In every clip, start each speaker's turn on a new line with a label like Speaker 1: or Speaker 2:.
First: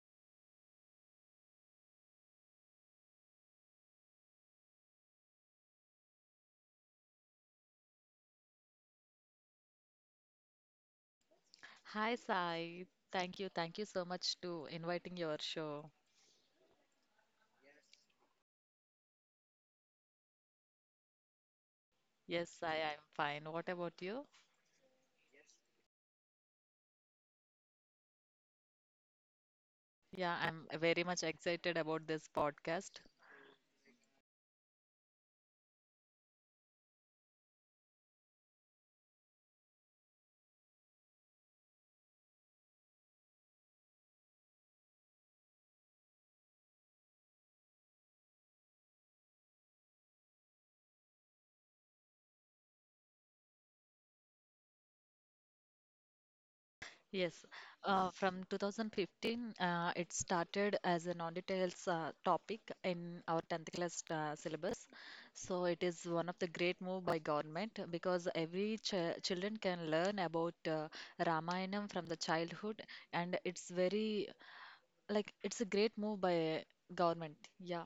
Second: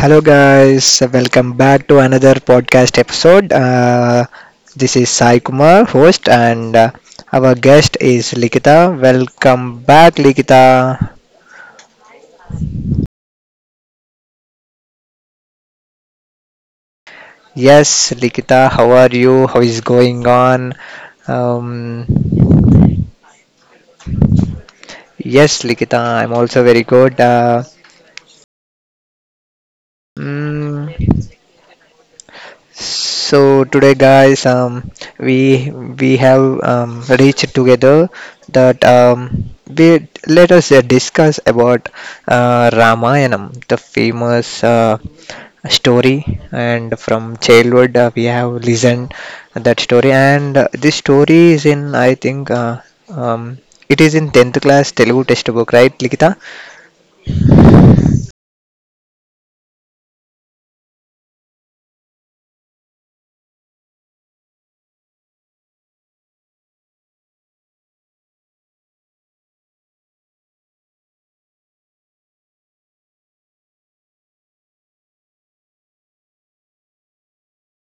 Speaker 1: Hello, guys. Welcome back to another podcast episode. This is Sai Kumar, host, and our guest is Likita. Welcome back, Likita.
Speaker 2: Hi, Sai. Thank you. Thank you so much to inviting your show.
Speaker 1: Yes, Likita, how are you? How is going on? Um,
Speaker 2: Yes, Sai, I'm fine. What about you?
Speaker 1: yes, Likita, I'm also very good.
Speaker 2: Yeah, I'm very
Speaker 1: Mm,
Speaker 2: much excited about this podcast.
Speaker 1: So today, guys, we have reached together that we let us discuss about Ramayana, the famous story, and from childhood we have listened that story, and this story is in I think um, it is in 10th class Telugu textbook, right, Likita?
Speaker 2: Yes, from 2015, it started as a non-details topic in our 10th class syllabus. So it is one of the great move by government because every ch children can learn about Ramayana from the childhood, and it's very like it's a great move by government. Yeah.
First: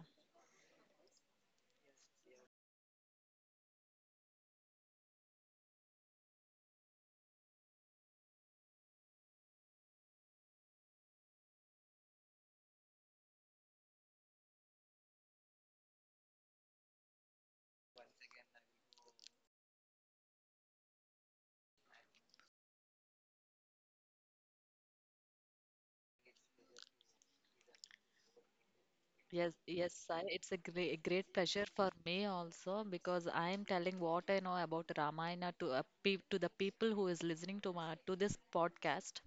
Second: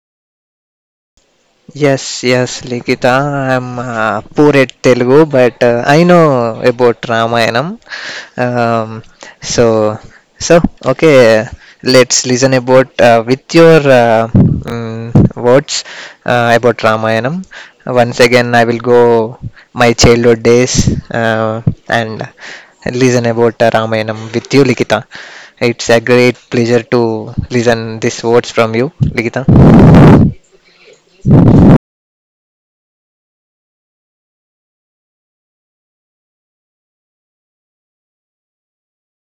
Speaker 1: Yes, yes, Likita. I'm poor at Telugu, but I know about Ramayanam. Um, so, so okay. Let's listen about with your words about Ramayanam. Once again, I will go my childhood days and listen about Ramayanam with you, Likita. It's a great pleasure to listen these words from you, Likita.
Speaker 2: Yes, yes, it's a great, great pleasure for me also because I am telling what I know about Ramayana to a peop to the people who is listening to my to this podcast.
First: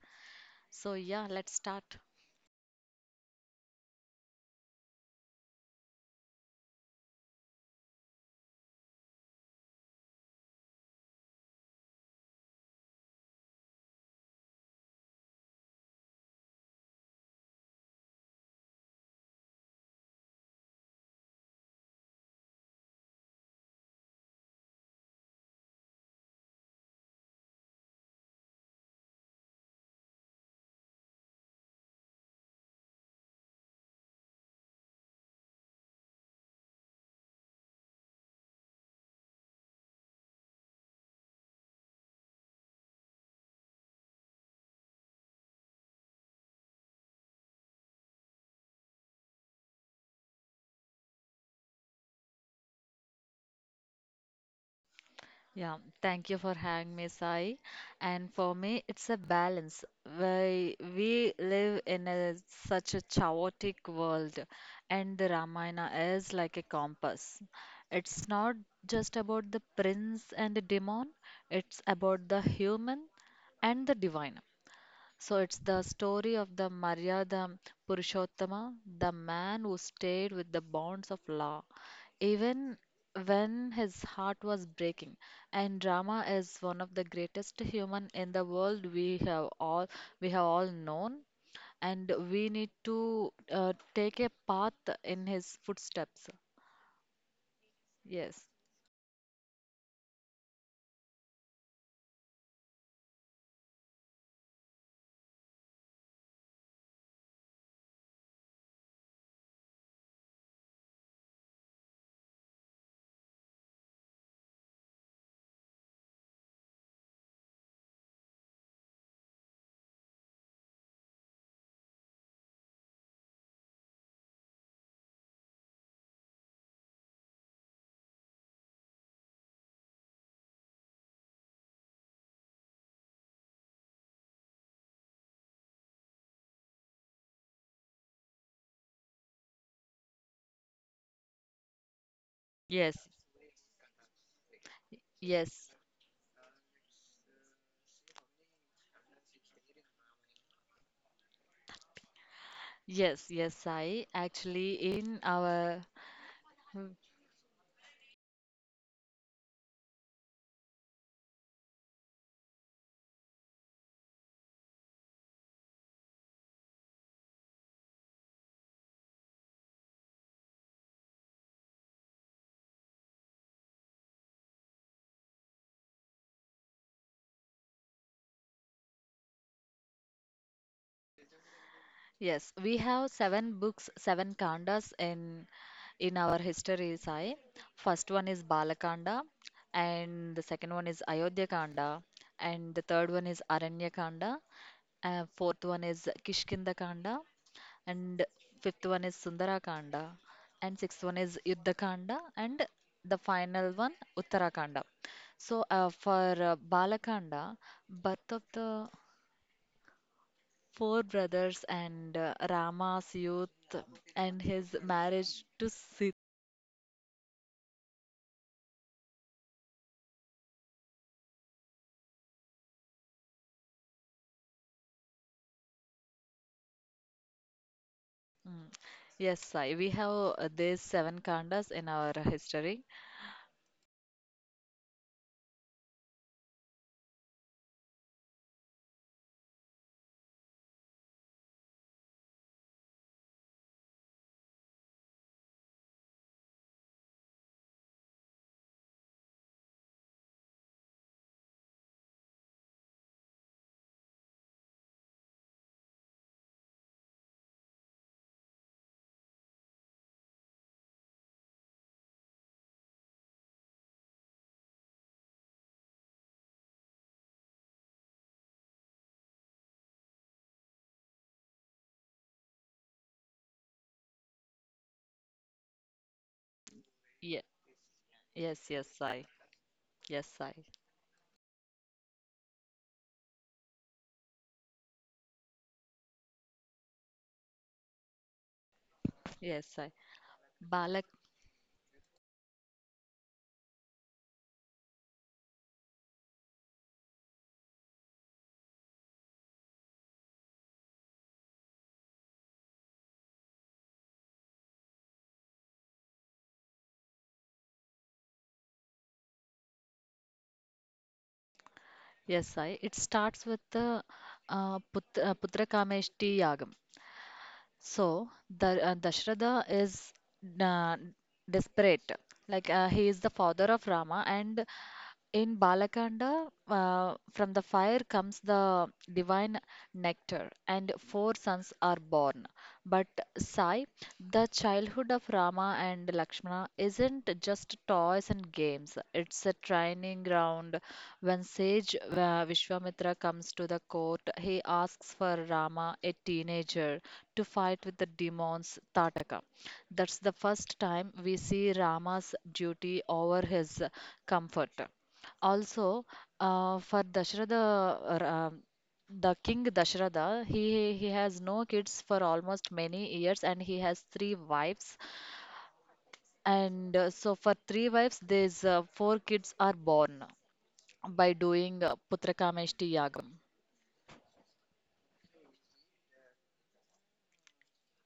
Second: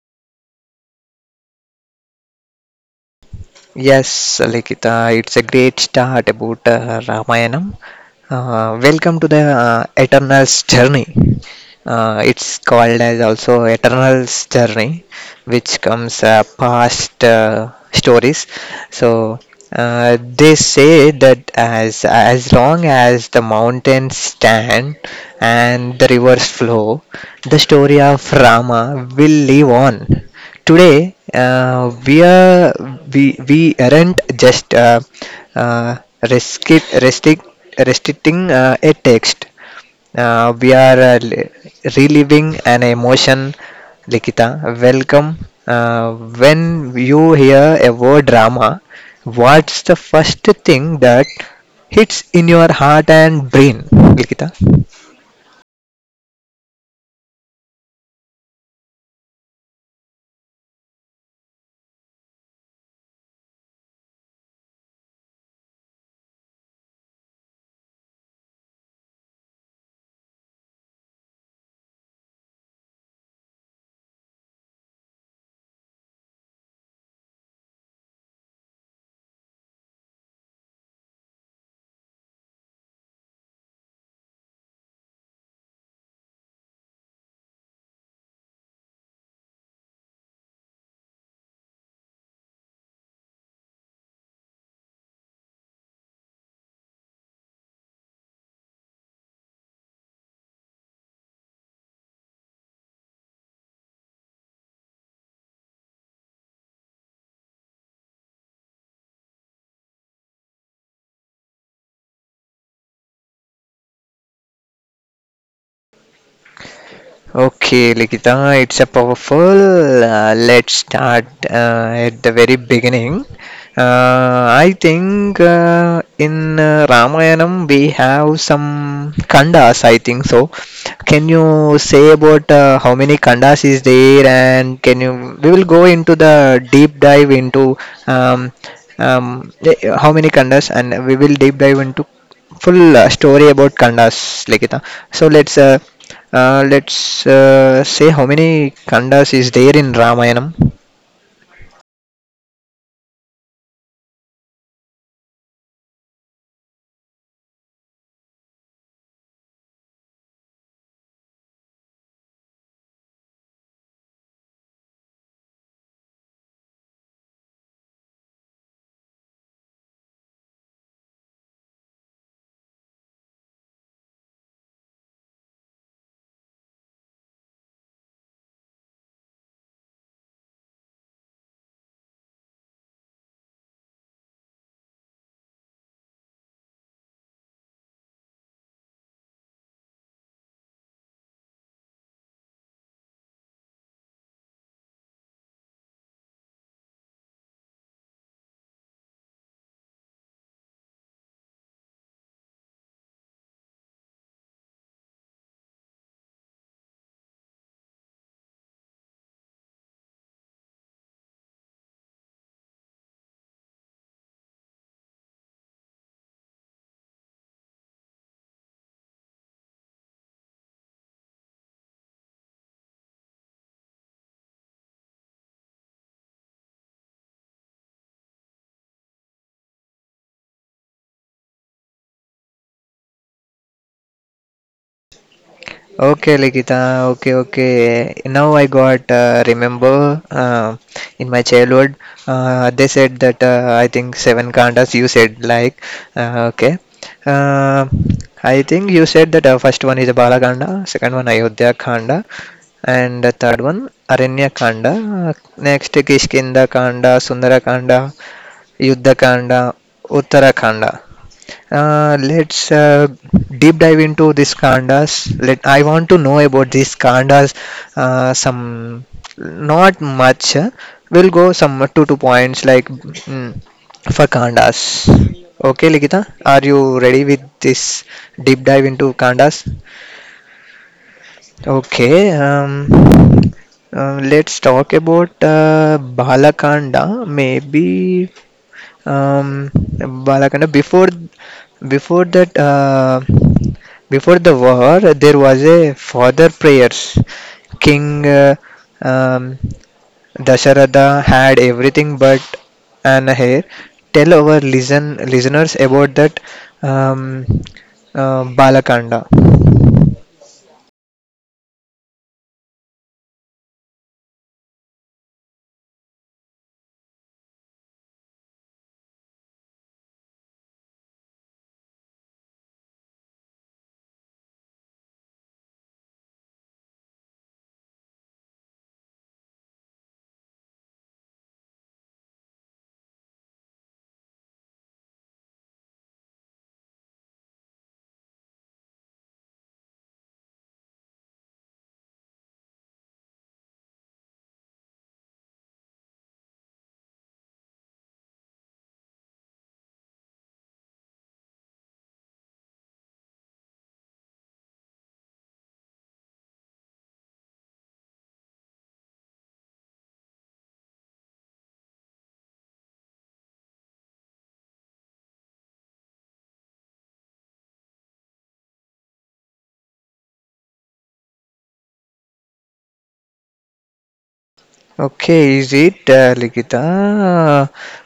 Speaker 2: So yeah, let's start.
Speaker 1: Yes, Likita, it's a great start about Ramayanam. Welcome to the Eternal's journey. It's called as also Eternal's Journey, which comes past stories. So they say that as long as the mountains stand and the rivers flow, the story of Rama will live on. Today, we aren't just uh, restrict, restrict, restricting a text. We are reliving an emotion, Likita. Welcome. Uh, when you hear a word drama, what's the first thing that hits in your heart and brain, Likita?
Speaker 2: Yeah, thank you for having me, Sai. And for me, it's a balance. We live in such a chaotic world, and the Ramayana is like a compass. It's not just about the prince and the demon, it's about the human and the divine. So it's the story of the Maryada Purushottama, the man who stayed with the bonds of law, even when his heart was breaking. And Rama is one of the greatest human in the world we have all known, and we need to take a path in his footsteps. Yes,
Speaker 1: Okay, Likita, it's a powerful. Let's start at the very beginning. I think in Ramayanam we have some khandas, I think so. Can you say about how many khandas is there, and can you we will go into the deep dive into um, how many khandas and we will deep dive into full
Speaker 2: yes,
Speaker 1: story about khandas, Likita. So
Speaker 2: yes,
Speaker 1: let's say how many khandas is there in Ramayanam.
Speaker 2: yes, yes. I actually in our Yes, we have seven books, seven kandas in our history, Sai. First one is Balakanda, and the second one is Ayodhya Kanda, and the third one is Aranya Kanda, and fourth one is Kishkinda Kanda, and fifth one is Sundara Kanda, and sixth one is Yuddha Kanda, and the final one Uttara Kanda. So for Balakanda, birth of the four brothers and Rama's youth and his marriage to Sita. Mm. Yes, Sai. We have these seven kandas in our history.
Speaker 1: Okay, Likita. Okay, okay. Now I got remember in my childhood they said that I think seven khandas. You said like okay. Uh, I think you said that first one is the Balakanda, second one Ayodhya Khanda, and the third one Aranya Khanda. Next Kishkinda Khanda, Sundara Khanda, Yuddha Khanda, Uttara Khanda. Let's deep dive into these kandas. Let I want to know about these kandas. Some not much. We'll go some two two points like for kandas. Okay, Ligita, are you ready
Speaker 2: Ye-
Speaker 1: with this deep
Speaker 2: yes, yes,
Speaker 1: dive into
Speaker 2: Sai.
Speaker 1: kandas?
Speaker 2: Yes, Sai.
Speaker 1: Okay. Let's talk about Balakanda. Maybe.
Speaker 2: Yes, Sai.
Speaker 1: Balakanda,
Speaker 2: Balak.
Speaker 1: before that, before the war, there was a father prayers. King um, Dasharatha had everything but an hair. Tell our listeners about that um, Balakanda.
Speaker 2: Yes, Sai. It starts with the Putrakameshti Yagam. So the Dashrada is uh, desperate. Like he is the father of Rama, and in Balakanda, from the fire comes the divine nectar, and four sons are born. But Sai, the childhood of Rama and Lakshmana isn't just toys and games. It's a training ground when sage Vishwamitra comes to the court, he asks for Rama, a teenager, to fight with the demons Tataka. That's the first time we see Rama's duty over his comfort. Also, for Dasharatha, the king Dasharatha, he has no kids for almost many years and he has three wives. And so, for three wives, these four kids are born by doing Putrakameshti Yagam.
Speaker 1: Okay, is it Likita?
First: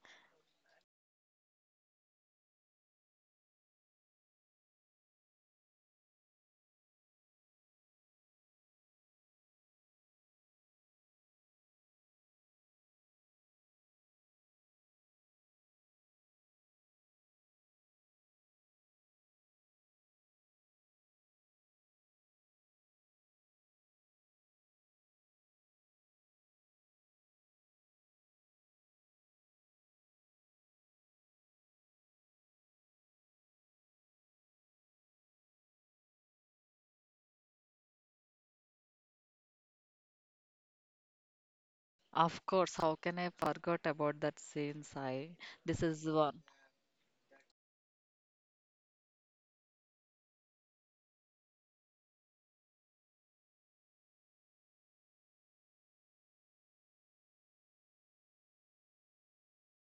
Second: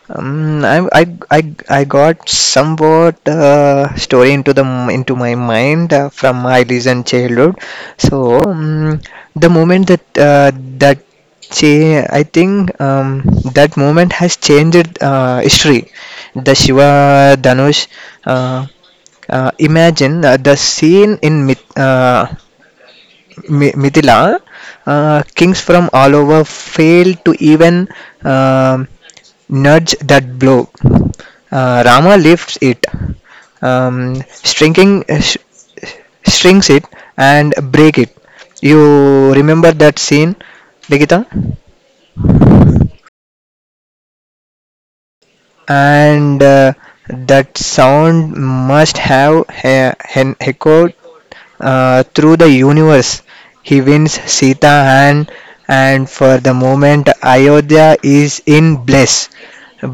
Speaker 1: Um, I, I, I, I got somewhat story into my mind from my recent childhood. So the moment that that I think that moment has changed history. The Shiva Dhanush. Uh, Imagine the scene in myth. Mithila, kings from all over failed to even um nudge that blow. Rama lifts it, stringing, strings it, and break it. You remember that scene, Nikita?
Speaker 2: Of course, how can I forget about that scene, Sai? This is
Speaker 1: And
Speaker 2: one.
Speaker 1: that sound must have echoed through the universe. He wins Sita, and for the moment Ayodhya is in bliss.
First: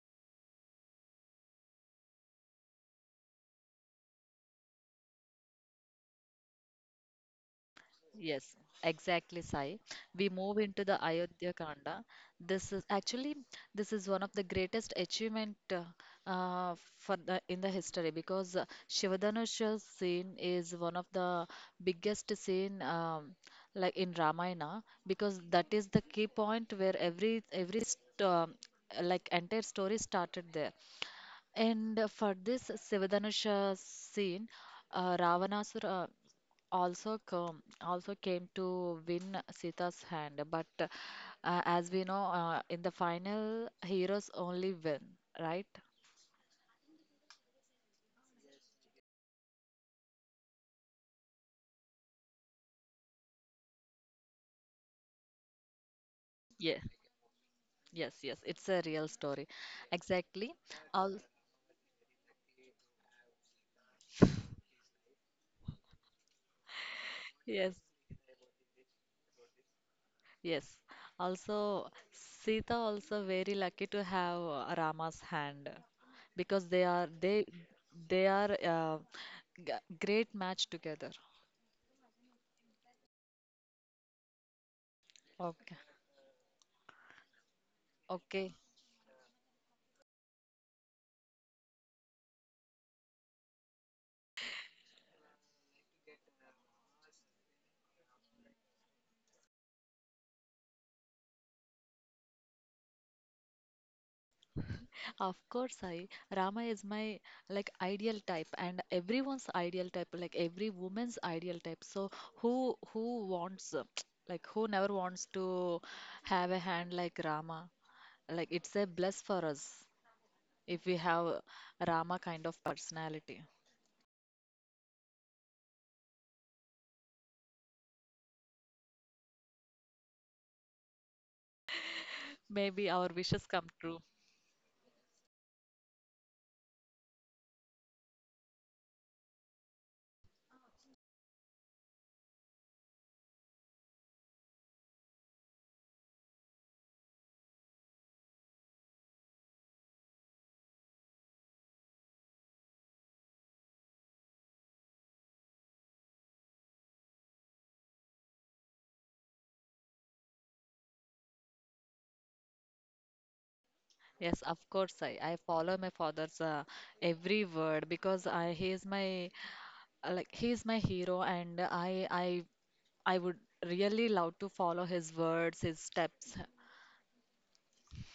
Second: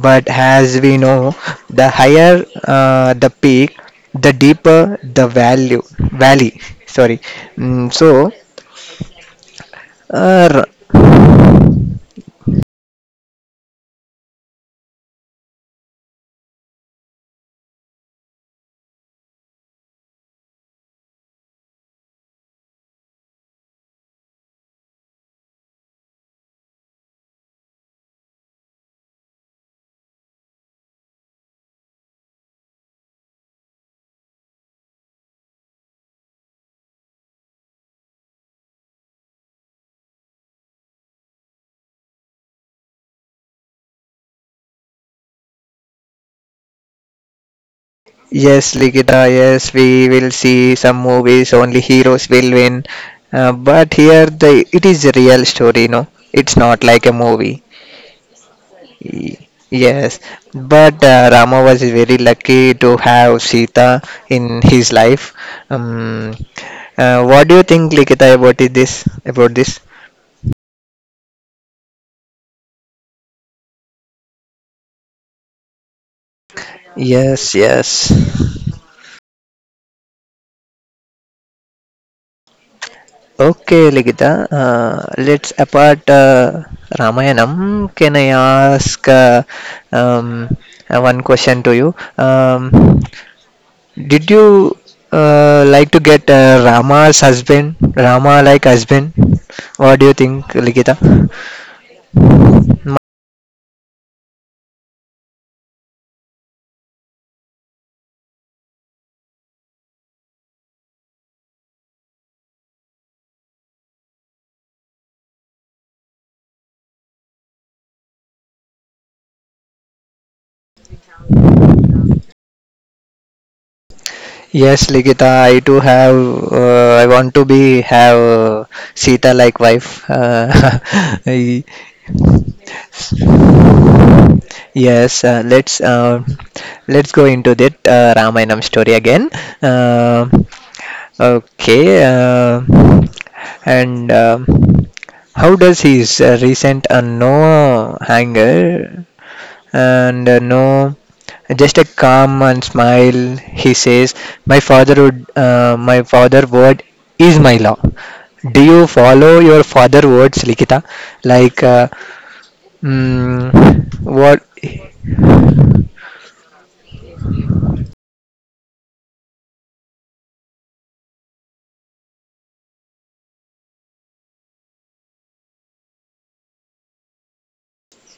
Speaker 1: But as we know, the higher the peak, the deeper the value valley. Sorry. So,
Speaker 2: Yes, exactly, Sai. We move
Speaker 1: uh,
Speaker 2: into the Ayodhya Kanda. This is actually this is one of the greatest achievement for the history because Shivadhanusha scene is one of the biggest scene like in Ramayana because that is the key point where like entire story started there. And for this Sivadanusha scene, Ravanasura also came to win Sita's hand. But as we know, in the final, heroes only win, right?
Speaker 1: yes, Ligita, yes, we will see some movies, only heroes will win. But here the it is a real story, no? It's
Speaker 2: Yeah.
Speaker 1: not like a movie.
Speaker 2: Yes, yes. It's a real
Speaker 1: Y-
Speaker 2: story.
Speaker 1: Yes,
Speaker 2: Exactly.
Speaker 1: but
Speaker 2: Al
Speaker 1: Rama was very lucky to have Sita in his life. Um, what do you
Speaker 2: Yes.
Speaker 1: think, Ligita, about this? About this?
Speaker 2: Yes. Also, Sita also very lucky to have Rama's hand because they are they
Speaker 1: Yes, yes.
Speaker 2: they are g- great match together.
Speaker 1: Okay, Ligita. Let's
Speaker 2: Okay.
Speaker 1: apart Ramayanam. Can I
Speaker 2: Okay.
Speaker 1: ask um, one question to you? Um, did you like to get Rama's husband, Rama like husband? What do you think, Ligita?
Speaker 2: Of course, I Rama is my like ideal type and everyone's ideal type, like every woman's ideal type. So who wants like who never wants to have a hand like Rama? Like it's a bless for us if we have a Rama kind of personality.
Speaker 1: Yes, Ligita, I too have. I want to be have Sita like wife.
Speaker 2: Maybe our wishes come true.
Speaker 1: Yes, let's go into that Ramayanam story again. Uh, okay, uh, and how does his recent no anger and no just a calm and smile? He says, "My father word is my law." Do you follow your father words, Likita? Like,
Speaker 2: Yes,
Speaker 1: what?
Speaker 2: of course, I follow my father's every word because I he is my like he is my hero and I would really love to follow his words, his steps.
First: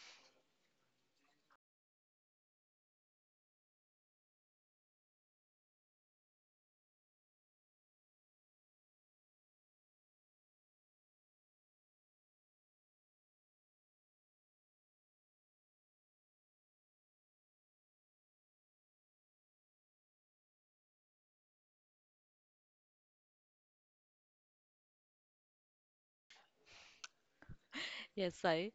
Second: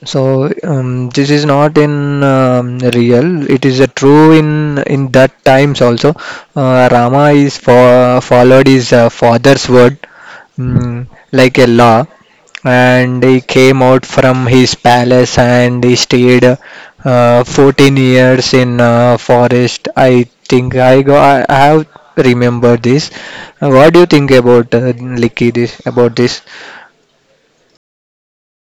Speaker 1: So this is not in real. It is a true in that times also. Rama is for followed his father's word like a law, and he came out from his palace and he stayed 14 years in forest. I think I go. I have remembered this. What do you think about Likki this about this?
Speaker 2: Yes, I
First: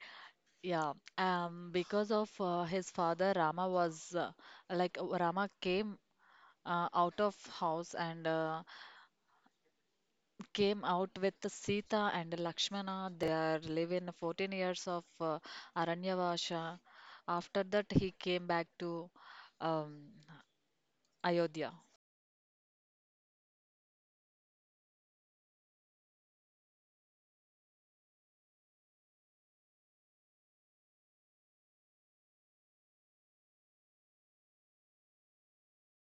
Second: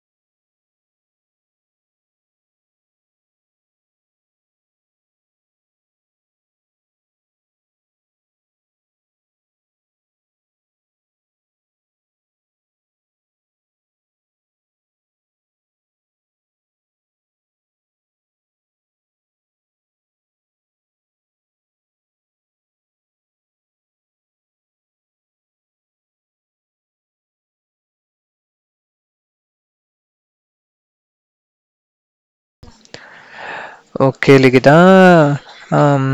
Speaker 2: yeah. Because of his father, Rama was like Rama came out of house and came out with Sita and Lakshmana. They are living 14 years of Aranyavasha. After that, he came back to um, Ayodhya.
Speaker 1: Okay, Ligita. Um,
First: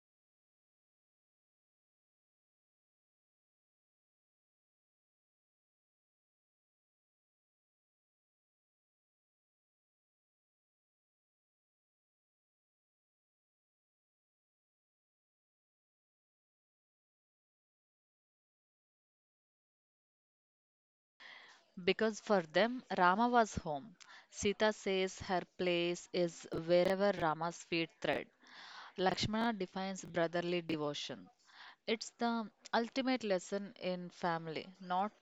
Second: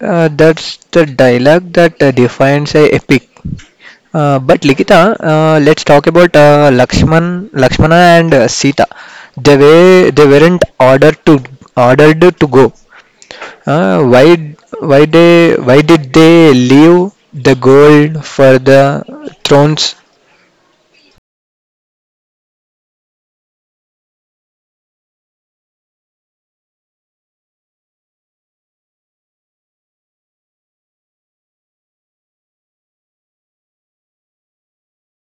Speaker 1: that's the dialogue that defines a epic. But Ligita, let's talk about Lakshman, Lakshmana, and Sita. They weren't ordered to go. Why did they leave the gold for the thrones?
Speaker 2: Because for them, Rama was home. Sita says her place is wherever Rama's feet tread. Lakshmana defines brotherly devotion. It's the ultimate lesson in family, not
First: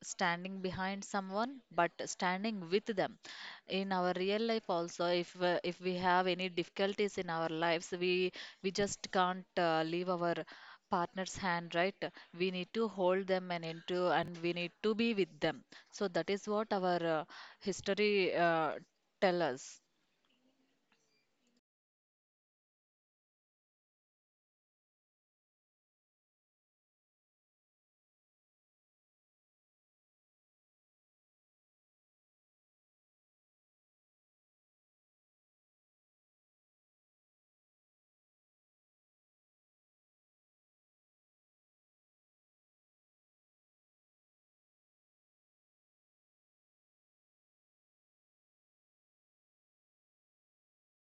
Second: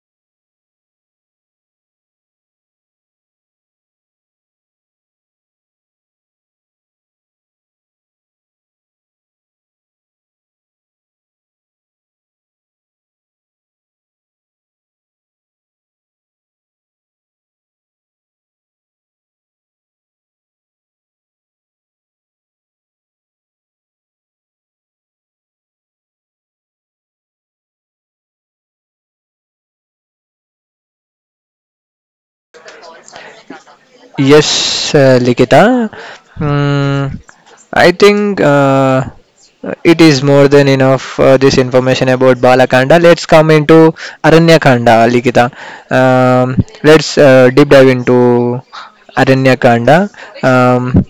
Speaker 2: standing behind someone, but standing with them. In our real life also, if we have any difficulties in our lives, we just can't leave our partner's hand, right? We need to hold them and into and we need to be with them. So that is what our history uh, tell us.
Speaker 1: Yes, Likita. Mm, I think it is more than enough this information about Balakanda. Let's come into Aranyakanda, Likita. Let's deep dive into Aranyakanda. Um,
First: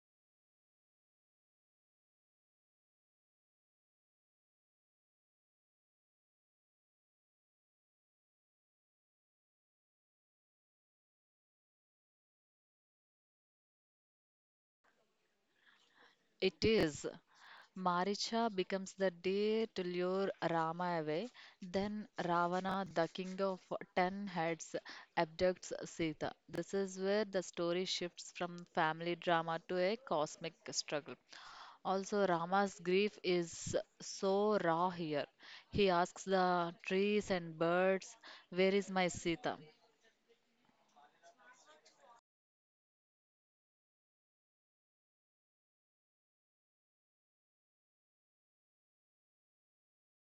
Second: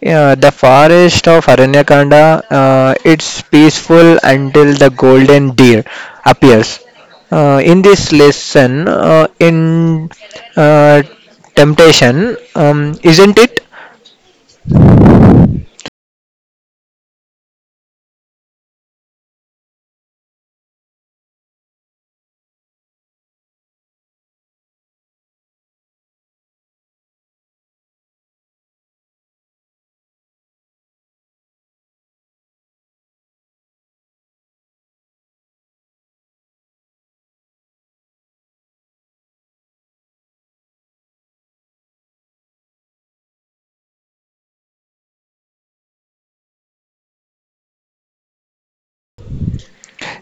Speaker 1: yeah, the forest of Aranyakanda, it's peaceful until the golden deer appears. In this lesson, in uh, temptation, isn't it?
Speaker 2: It is. Maricha becomes the day to lure Rama away. Then Ravana, the king of 10 heads, abducts Sita. This is where the story shifts from family drama to a cosmic struggle. Also, Rama's grief is so raw here. He asks the trees and birds, "Where is my Sita?"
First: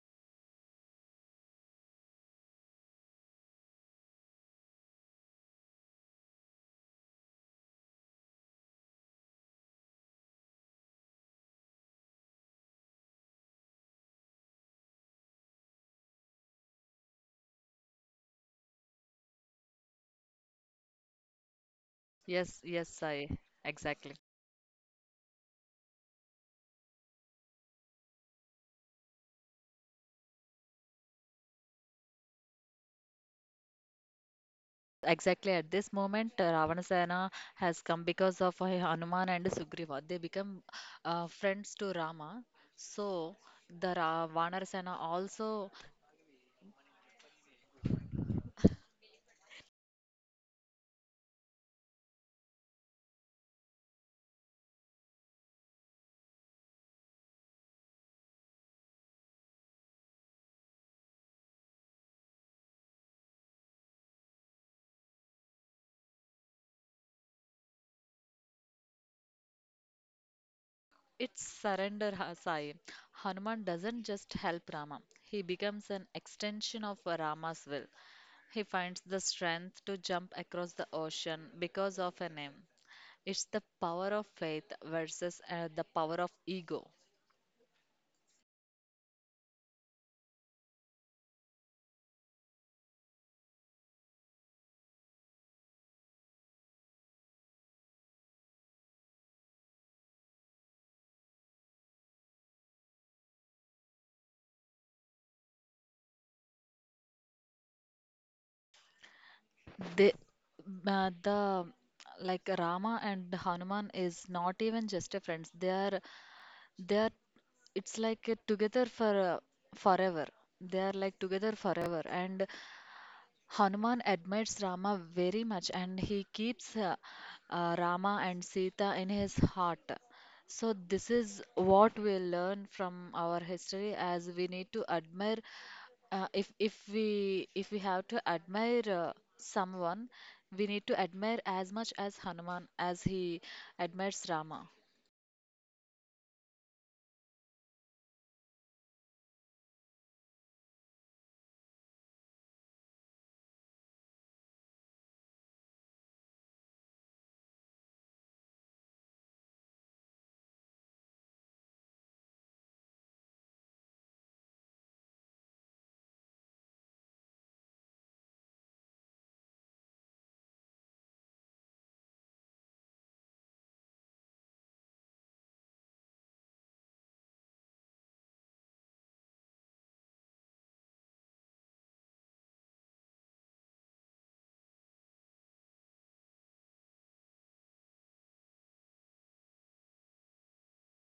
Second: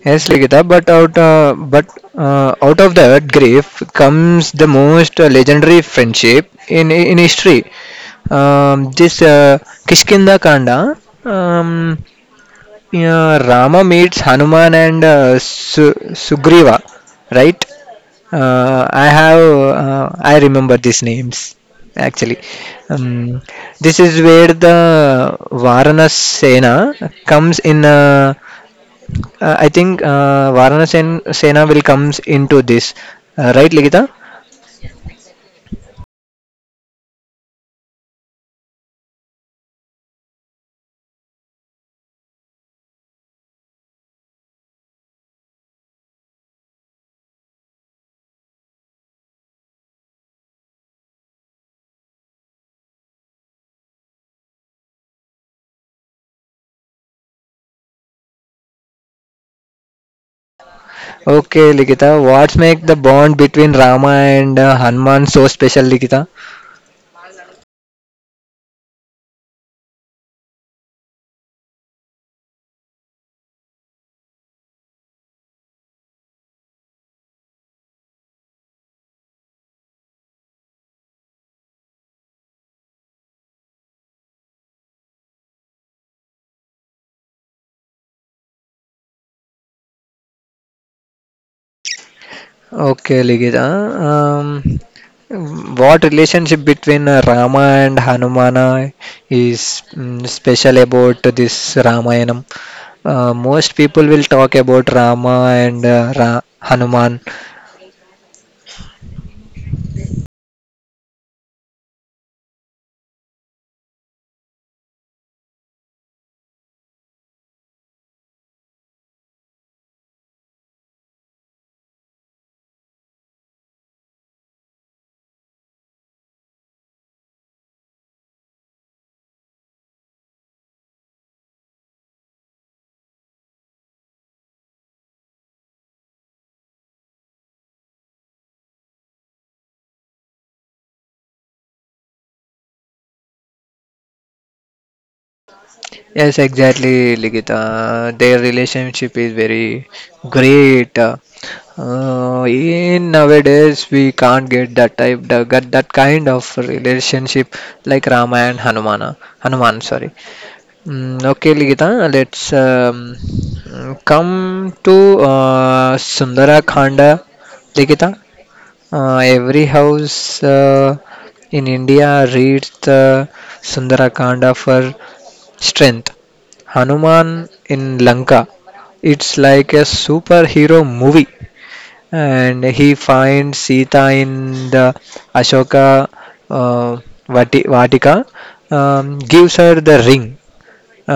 Speaker 1: Yes, Ligita, but out of that grief comes the most legendary friendship in history. This Kishkinda Kanda. Um, Yeah, Rama meets Hanuman and Sugriva, right? I remember these names actually.
Speaker 2: Yes, yes, I.
Speaker 1: Um, this
Speaker 2: Exactly.
Speaker 1: is where the Varana Sena comes in. I think Varana Sena will comes into this, right, Ligita?
Speaker 2: Exactly at this moment, Ravanasena has come because of Hanuman and Sugriva. They become friends to Rama. So the Vanarasena also.
Speaker 1: Okay, Ligita. What make the bond between Rama and Hanuman so special, Ligita?
Speaker 2: It's surrender, Sai. Hanuman doesn't just help Rama. He becomes an extension of Rama's will. He finds the strength to jump across the ocean because of a name. It's the power of faith versus the power of ego.
Speaker 1: Okay, Ligita. Um, what relationship between Rama and Hanumana is special about this Ramayanam? Most people will talk about Rama and Hanuman.
Speaker 2: They, the Like Rama and Hanuman is not even just a friends. They are It's like a together for forever. They are like together forever, and Hanuman admires Rama very much and he keeps Rama and Sita in his heart. So, this is what we learn from our history as we need to admire. If we have to admire someone, we need to admire as much as Hanuman as he admires Rama.
Speaker 1: Yes, exactly, Ligita. Their relationship is very great. In nowadays, we can't get that type, that kind of relationship like Rama and Hanumana. Hanuman, sorry. Okay, Ligita, let's come to Sundara Khanda. Ligita, every house in India reads the Sundara Khanda for strength. Hanuman in Lanka, it's like a superhero movie, and he finds Sita in the Ashoka uh, Vatika, gives her the ring.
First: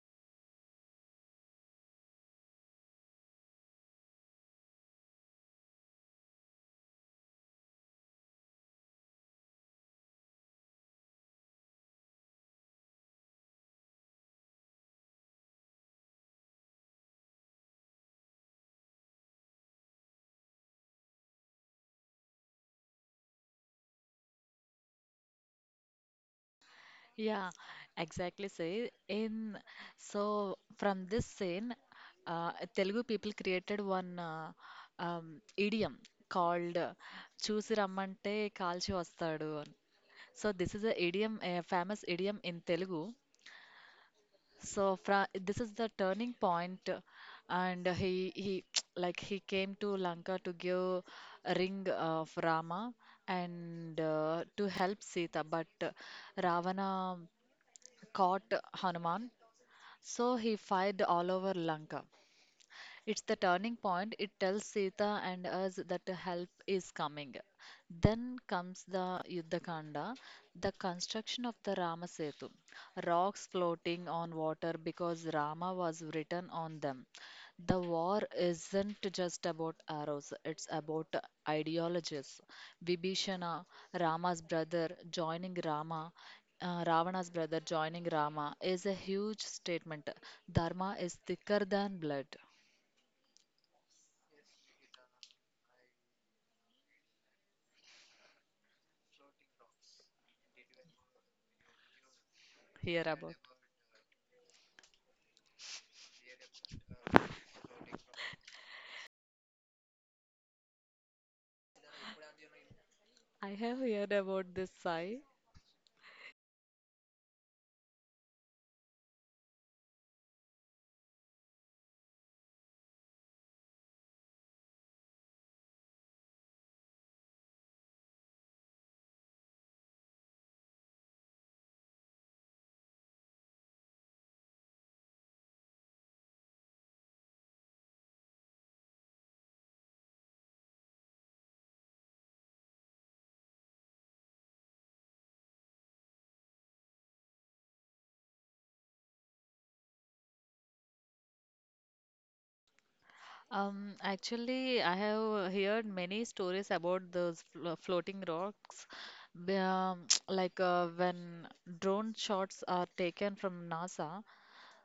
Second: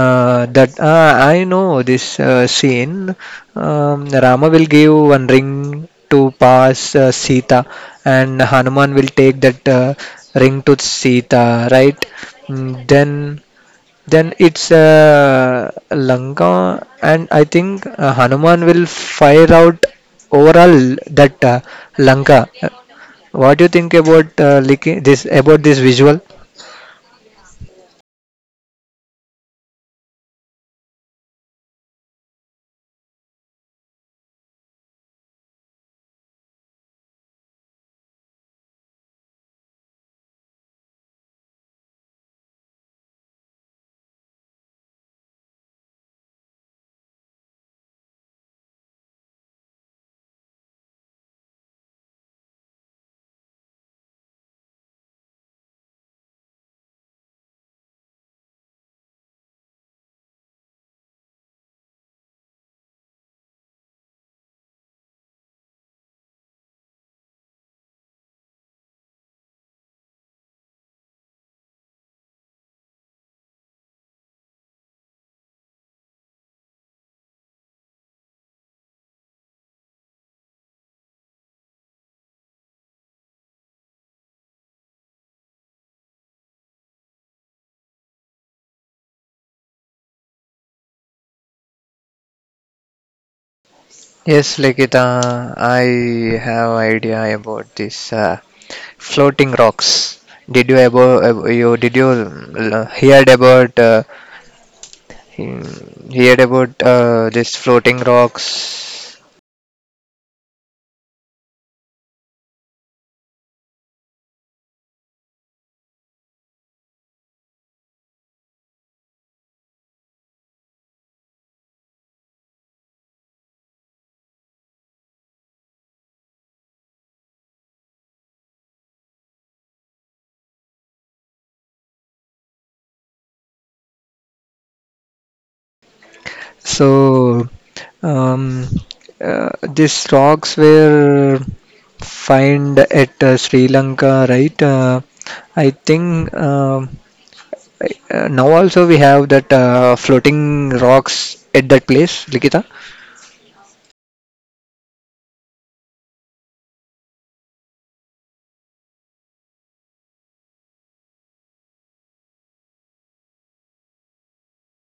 Speaker 1: That I know this scene. Rama will give one ring to pass Sita, and Hanuman will take that ring to Sita, right? Mm, Then, then it's Lanka, and I think Hanuman will fire out overall that Lanka. What do you think about this about this visual?
Speaker 2: Yeah, exactly. Say in So from this scene, Telugu people created one um, idiom called "చూసి రమ్మంటే కాల్చి వస్తాడు" అని. So this is a idiom, a famous idiom in Telugu. So fra this is the turning point, and he like he came to Lanka to give a ring of Rama and to help Sita, but Ravana caught Hanuman, so he fired all over Lanka. It's the turning point. It tells Sita and us that help is coming. Then comes the Yuddhakanda, the construction of the Rama Setu, rocks floating on water because Rama was written on them. The war isn't just about arrows, it's about ideologies. Vibhishana, Rama's brother, joining Rama, Ravana's brother joining Rama is a huge statement. Dharma is thicker than blood.
Speaker 1: Yes, Likita, I have idea about this floating rocks. Did you
Speaker 2: Hear
Speaker 1: heard
Speaker 2: about.
Speaker 1: about this floating rocks?
Speaker 2: I have heard about this, Sai.
Speaker 1: So um, these rocks were find at Sri Lanka, right? I think now also we have that floating rocks at that place, Likita.
Speaker 2: Actually, I have heard many stories about those floating rocks. Like when drone shots are taken from NASA,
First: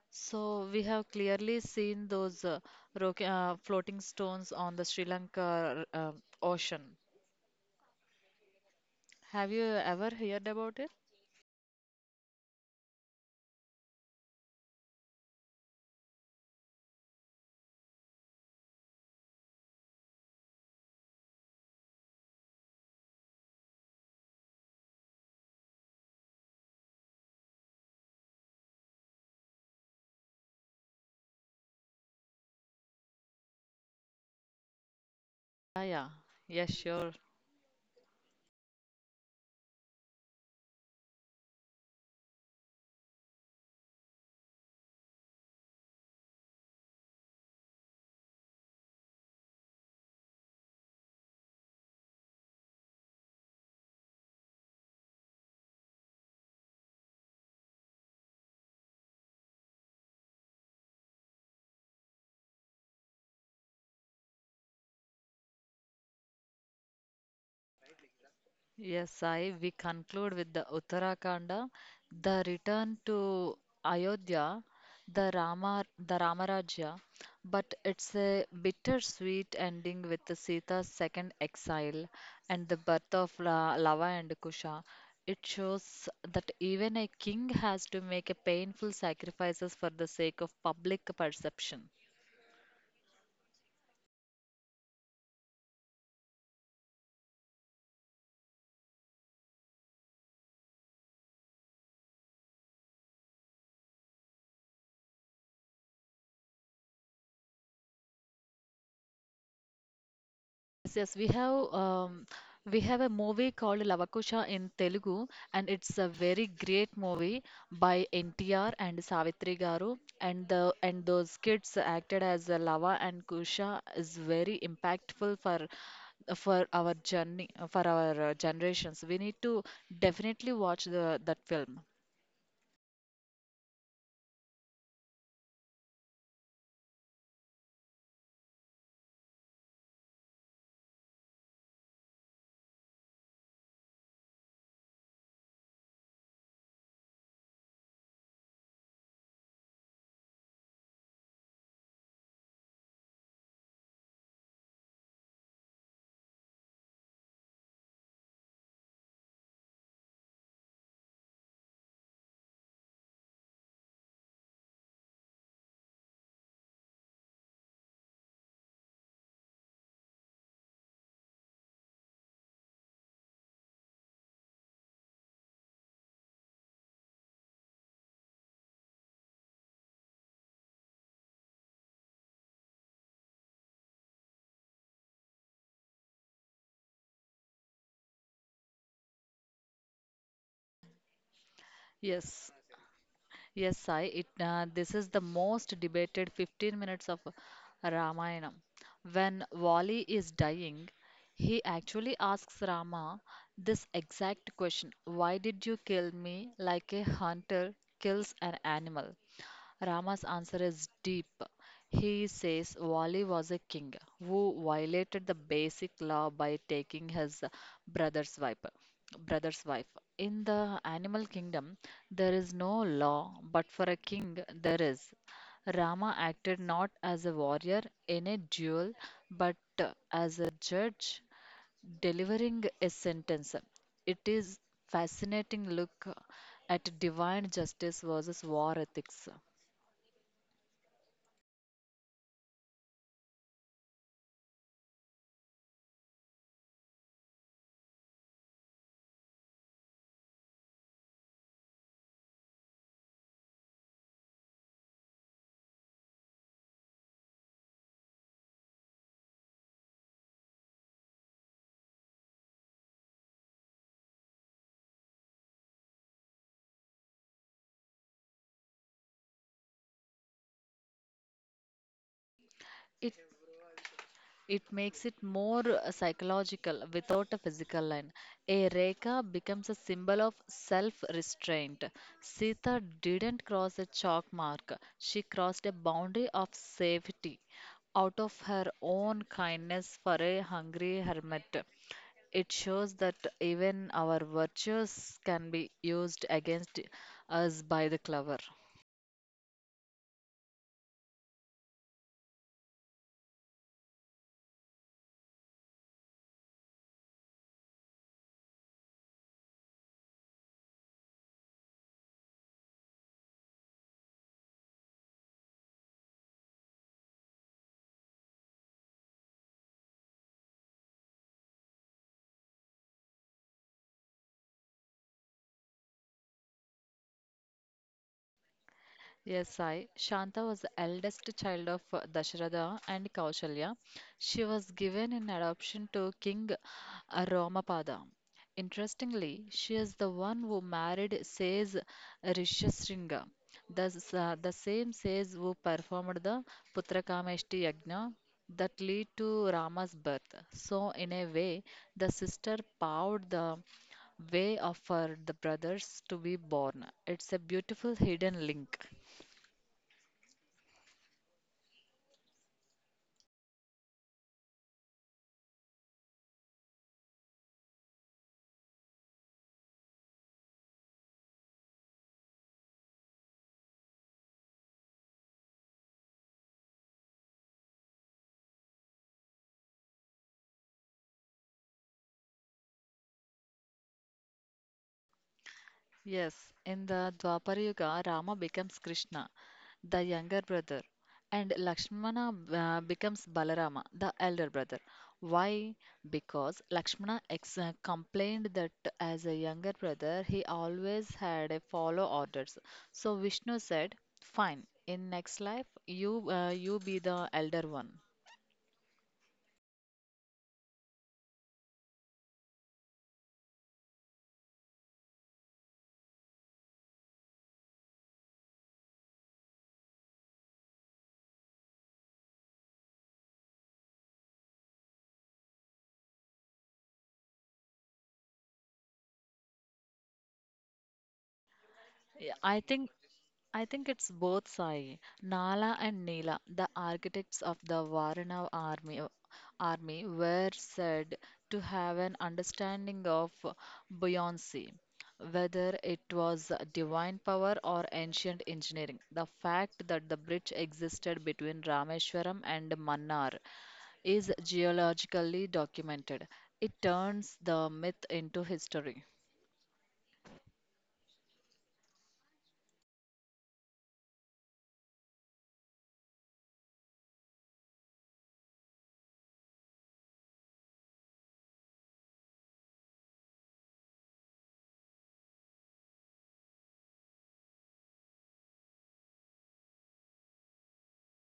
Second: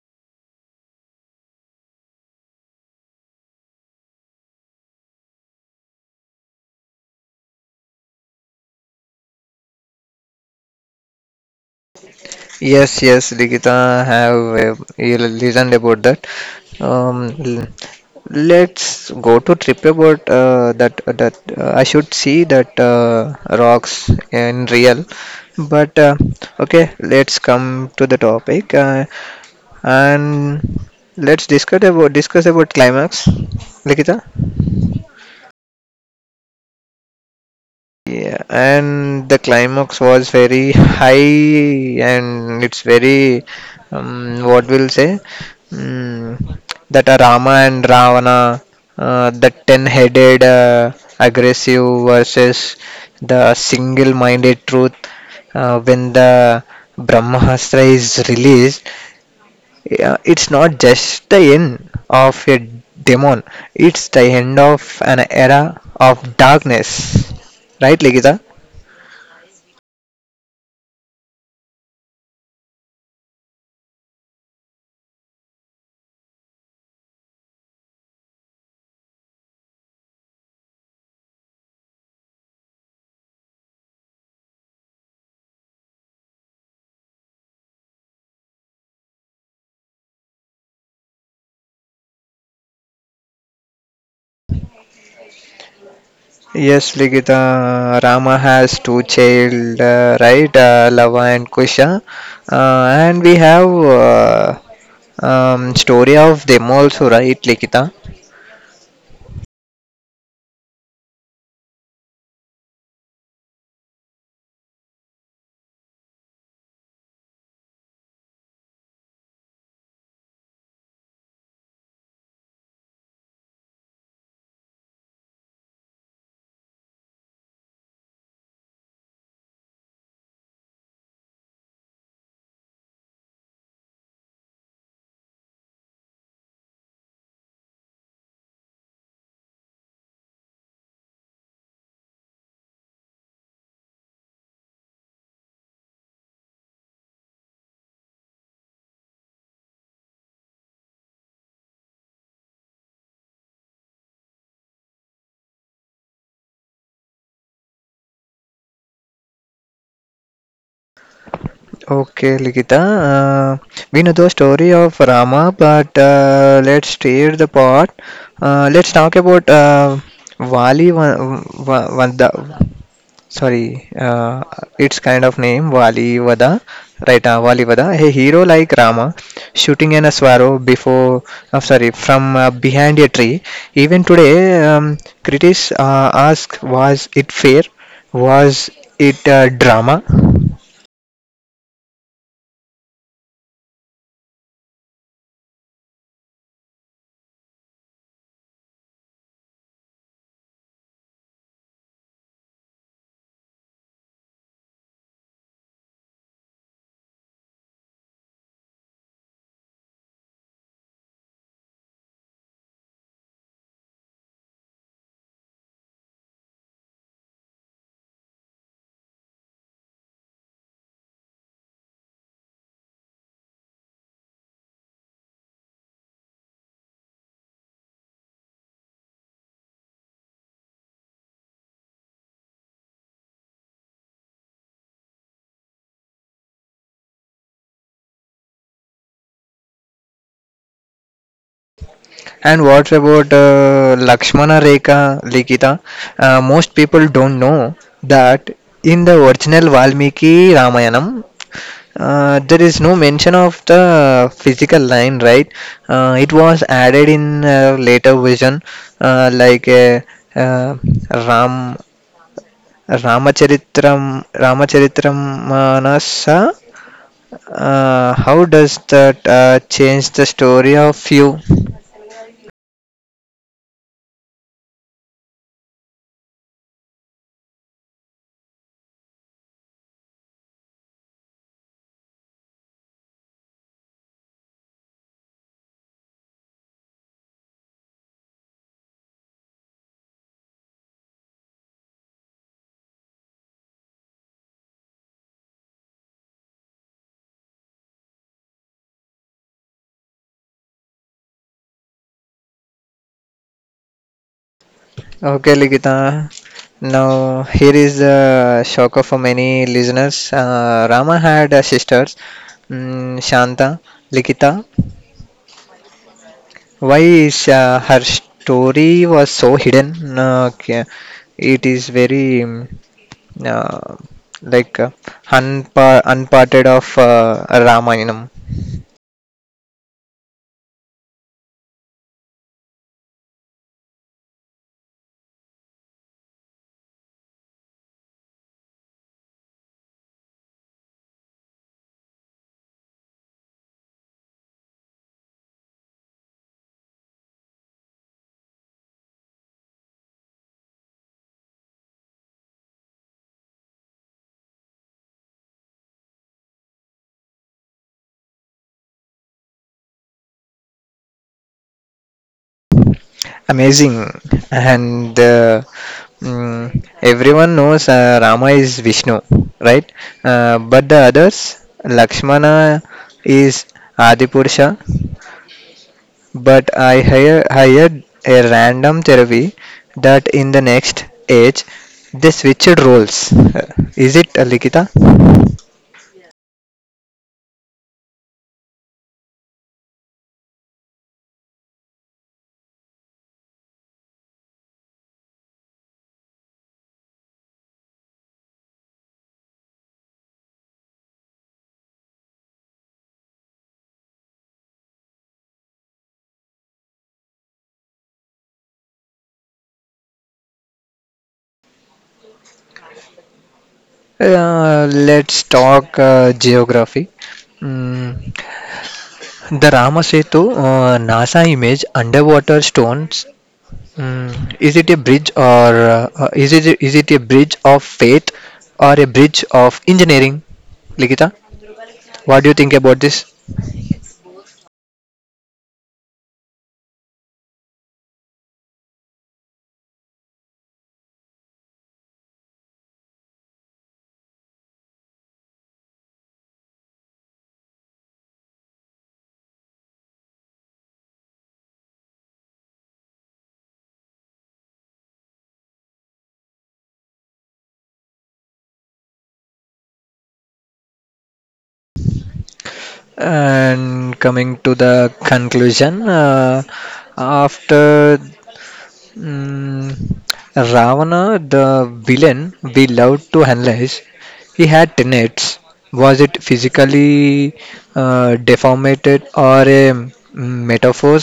Speaker 2: so we have clearly seen those floating stones on the Sri Lanka ocean. Have you ever heard about it?
Speaker 1: Yes, yes, Ligita have you listened about that. Um, l- let's go to trip about that I should see that rocks in real. But okay, let's come to the topic and let's discuss about climax, Ligita.
Speaker 2: Ah, yeah, yes, sure.
Speaker 1: Yeah, and the climax was very high, and it's very, what we'll say, um, that are Rama and Ravana, the ten-headed aggressive versus the single-minded truth. When the Brahmastra is released, yeah, it's not just the end of a demon; it's the end of an era of darkness. Right, Ligita?
Speaker 2: Yes, Sai, we conclude with the Uttarakanda, the return to Ayodhya, the Ramarajya, but it's a bittersweet ending with the Sita's second exile and the birth of La Lava and Kusha. It shows that even a king has to make a painful sacrifices for the sake of public perception.
Speaker 1: Yes, Ligita, Rama has two child, right? Lava and Kusha. And we have story of them also, right, Ligita?
Speaker 2: Yes, yes, we have a movie called Lavakusha in Telugu, and it's a very great movie by NTR and Savitri Garu, and the and those kids acted as Lava and Kusha is very impactful for our journey for our generations. We need to definitely watch the that film.
Speaker 1: Okay, Ligita. We know the story of Rama, but let's steer the part. Let's talk about Vali Vanda. Sorry, its kind of name, Wali Vada, right? Wali Vada, a hero like Rama, shooting an a sparrow before, I'm sorry, from behind a tree. Even today, critics ask, was it fair? Was it drama?
Speaker 2: Yes. Yes, Sai, this is the most debated 15 minutes of Ramayana. When Wali is dying, he actually asks Rama this exact question: "Why did you kill me like a hunter kills an animal?" Rama's answer is deep. He says Wali was a king who violated the basic law by taking his brother's wife. Brother's wife. In the animal kingdom, there is no law, but for a king, there is. Rama acted not as a warrior in a duel, but as a judge delivering a sentence. It is fascinating look at divine justice versus war ethics.
Speaker 1: And what about Lakshmana Rekha, Likita? Most people don't know that in the original Valmiki Ramayanam, there is no mention of the physical line, right? It was added in later version, like uh, Ram Ramacharitram Ramacharitrammanasa. How does that change the story of you?
Speaker 2: It it makes it more psychological without a physical line. A rekha becomes a symbol of self-restraint. Sita didn't cross a chalk mark. She crossed a boundary of safety out of her own kindness for a hungry hermit. It shows that even our virtues can be used against us by the clever.
Speaker 1: Okay, Ligita. Now, here is the shocker for many listeners. Rama had sisters, Shanta, Likita, why is her story was so hidden? It is very uh, like unparted of Ramayanam.
Speaker 2: Yes, Sai. Shanta was the eldest child of Dasharatha and Kausalya. She was given in adoption to King Romapada. Interestingly, she is the one who married Sage Rishishringa, the same sage who performed the Putrakameshti Yagna that lead to Rama's birth. So, in a way, the sister paved the way of her the brothers to be born. It's a beautiful hidden link.
Speaker 1: Amazing, and everyone knows Rama is Vishnu, right? But the others, Lakshmana is Adipurusha, but I hired a random therapy that in the next age they switched roles. Is it Likita?
Speaker 2: Yes, in the Dwapara Yuga, Rama becomes Krishna, the younger brother, and Lakshmana becomes Balarama, the elder brother. Why? Because Lakshmana complained that as a younger brother, he always had a follow orders. So Vishnu said, "Fine, in next life, you be the elder one."
Speaker 1: Let's talk geography. Mm, the Ramasetu NASA image underwater stones. Is it a bridge or is it a bridge of faith or a bridge of engineering? Likita,
Speaker 2: Yeah,
Speaker 1: what do you think about this?
Speaker 2: I think it's both, Sai. Nala and Nila, the architects of the Varana army were said to have an understanding of buoyancy, whether it was divine power or ancient engineering. The fact that the bridge existed between Rameswaram and Mannar is geologically documented. It turns the myth into history.
Speaker 1: And coming to the conclusion, after mm, Ravana, the villain we love to analyze, he had tenets. Was it physically deformed or a metaphor?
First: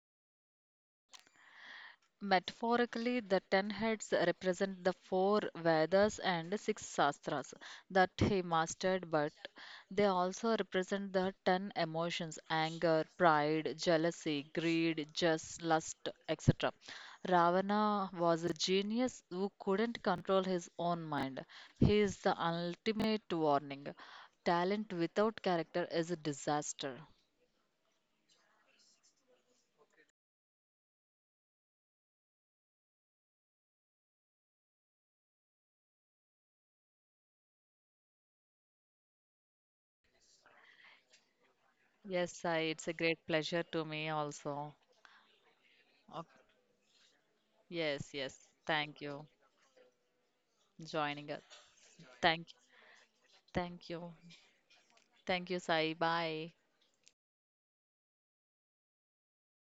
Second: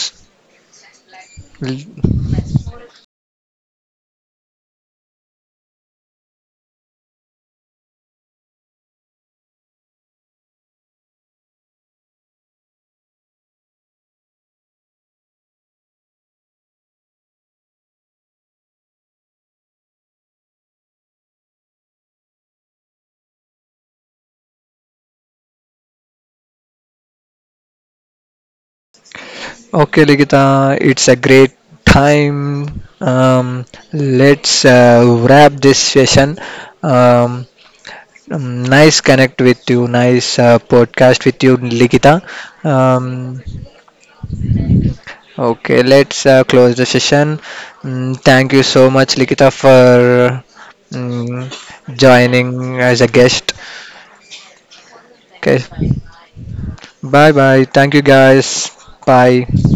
Speaker 2: Metaphorically, the 10 heads represent the four Vedas and six Shastras that he mastered, but they also represent the 10 emotions: anger, pride, jealousy, greed, just lust, etc. Ravana was a genius who couldn't control his own mind. He is the ultimate warning. Talent without character is a disaster.
Speaker 1: Okay, Ligita, it's a great time. Let's wrap this session. Um, Nice connect with you. Nice podcast with you, Likita.
Speaker 2: Yes, it's a great
Speaker 1: Um,
Speaker 2: pleasure to me also.
Speaker 1: okay, let's close the session.
Speaker 2: Yes, yes.
Speaker 1: Thank you so
Speaker 2: Thank
Speaker 1: much,
Speaker 2: you
Speaker 1: Likita, for
Speaker 2: joining us. Thank,
Speaker 1: joining as a guest.
Speaker 2: Thank you. Thank you,
Speaker 1: Okay,
Speaker 2: Sai. Bye.
Speaker 1: bye bye. Thank you, guys. Bye.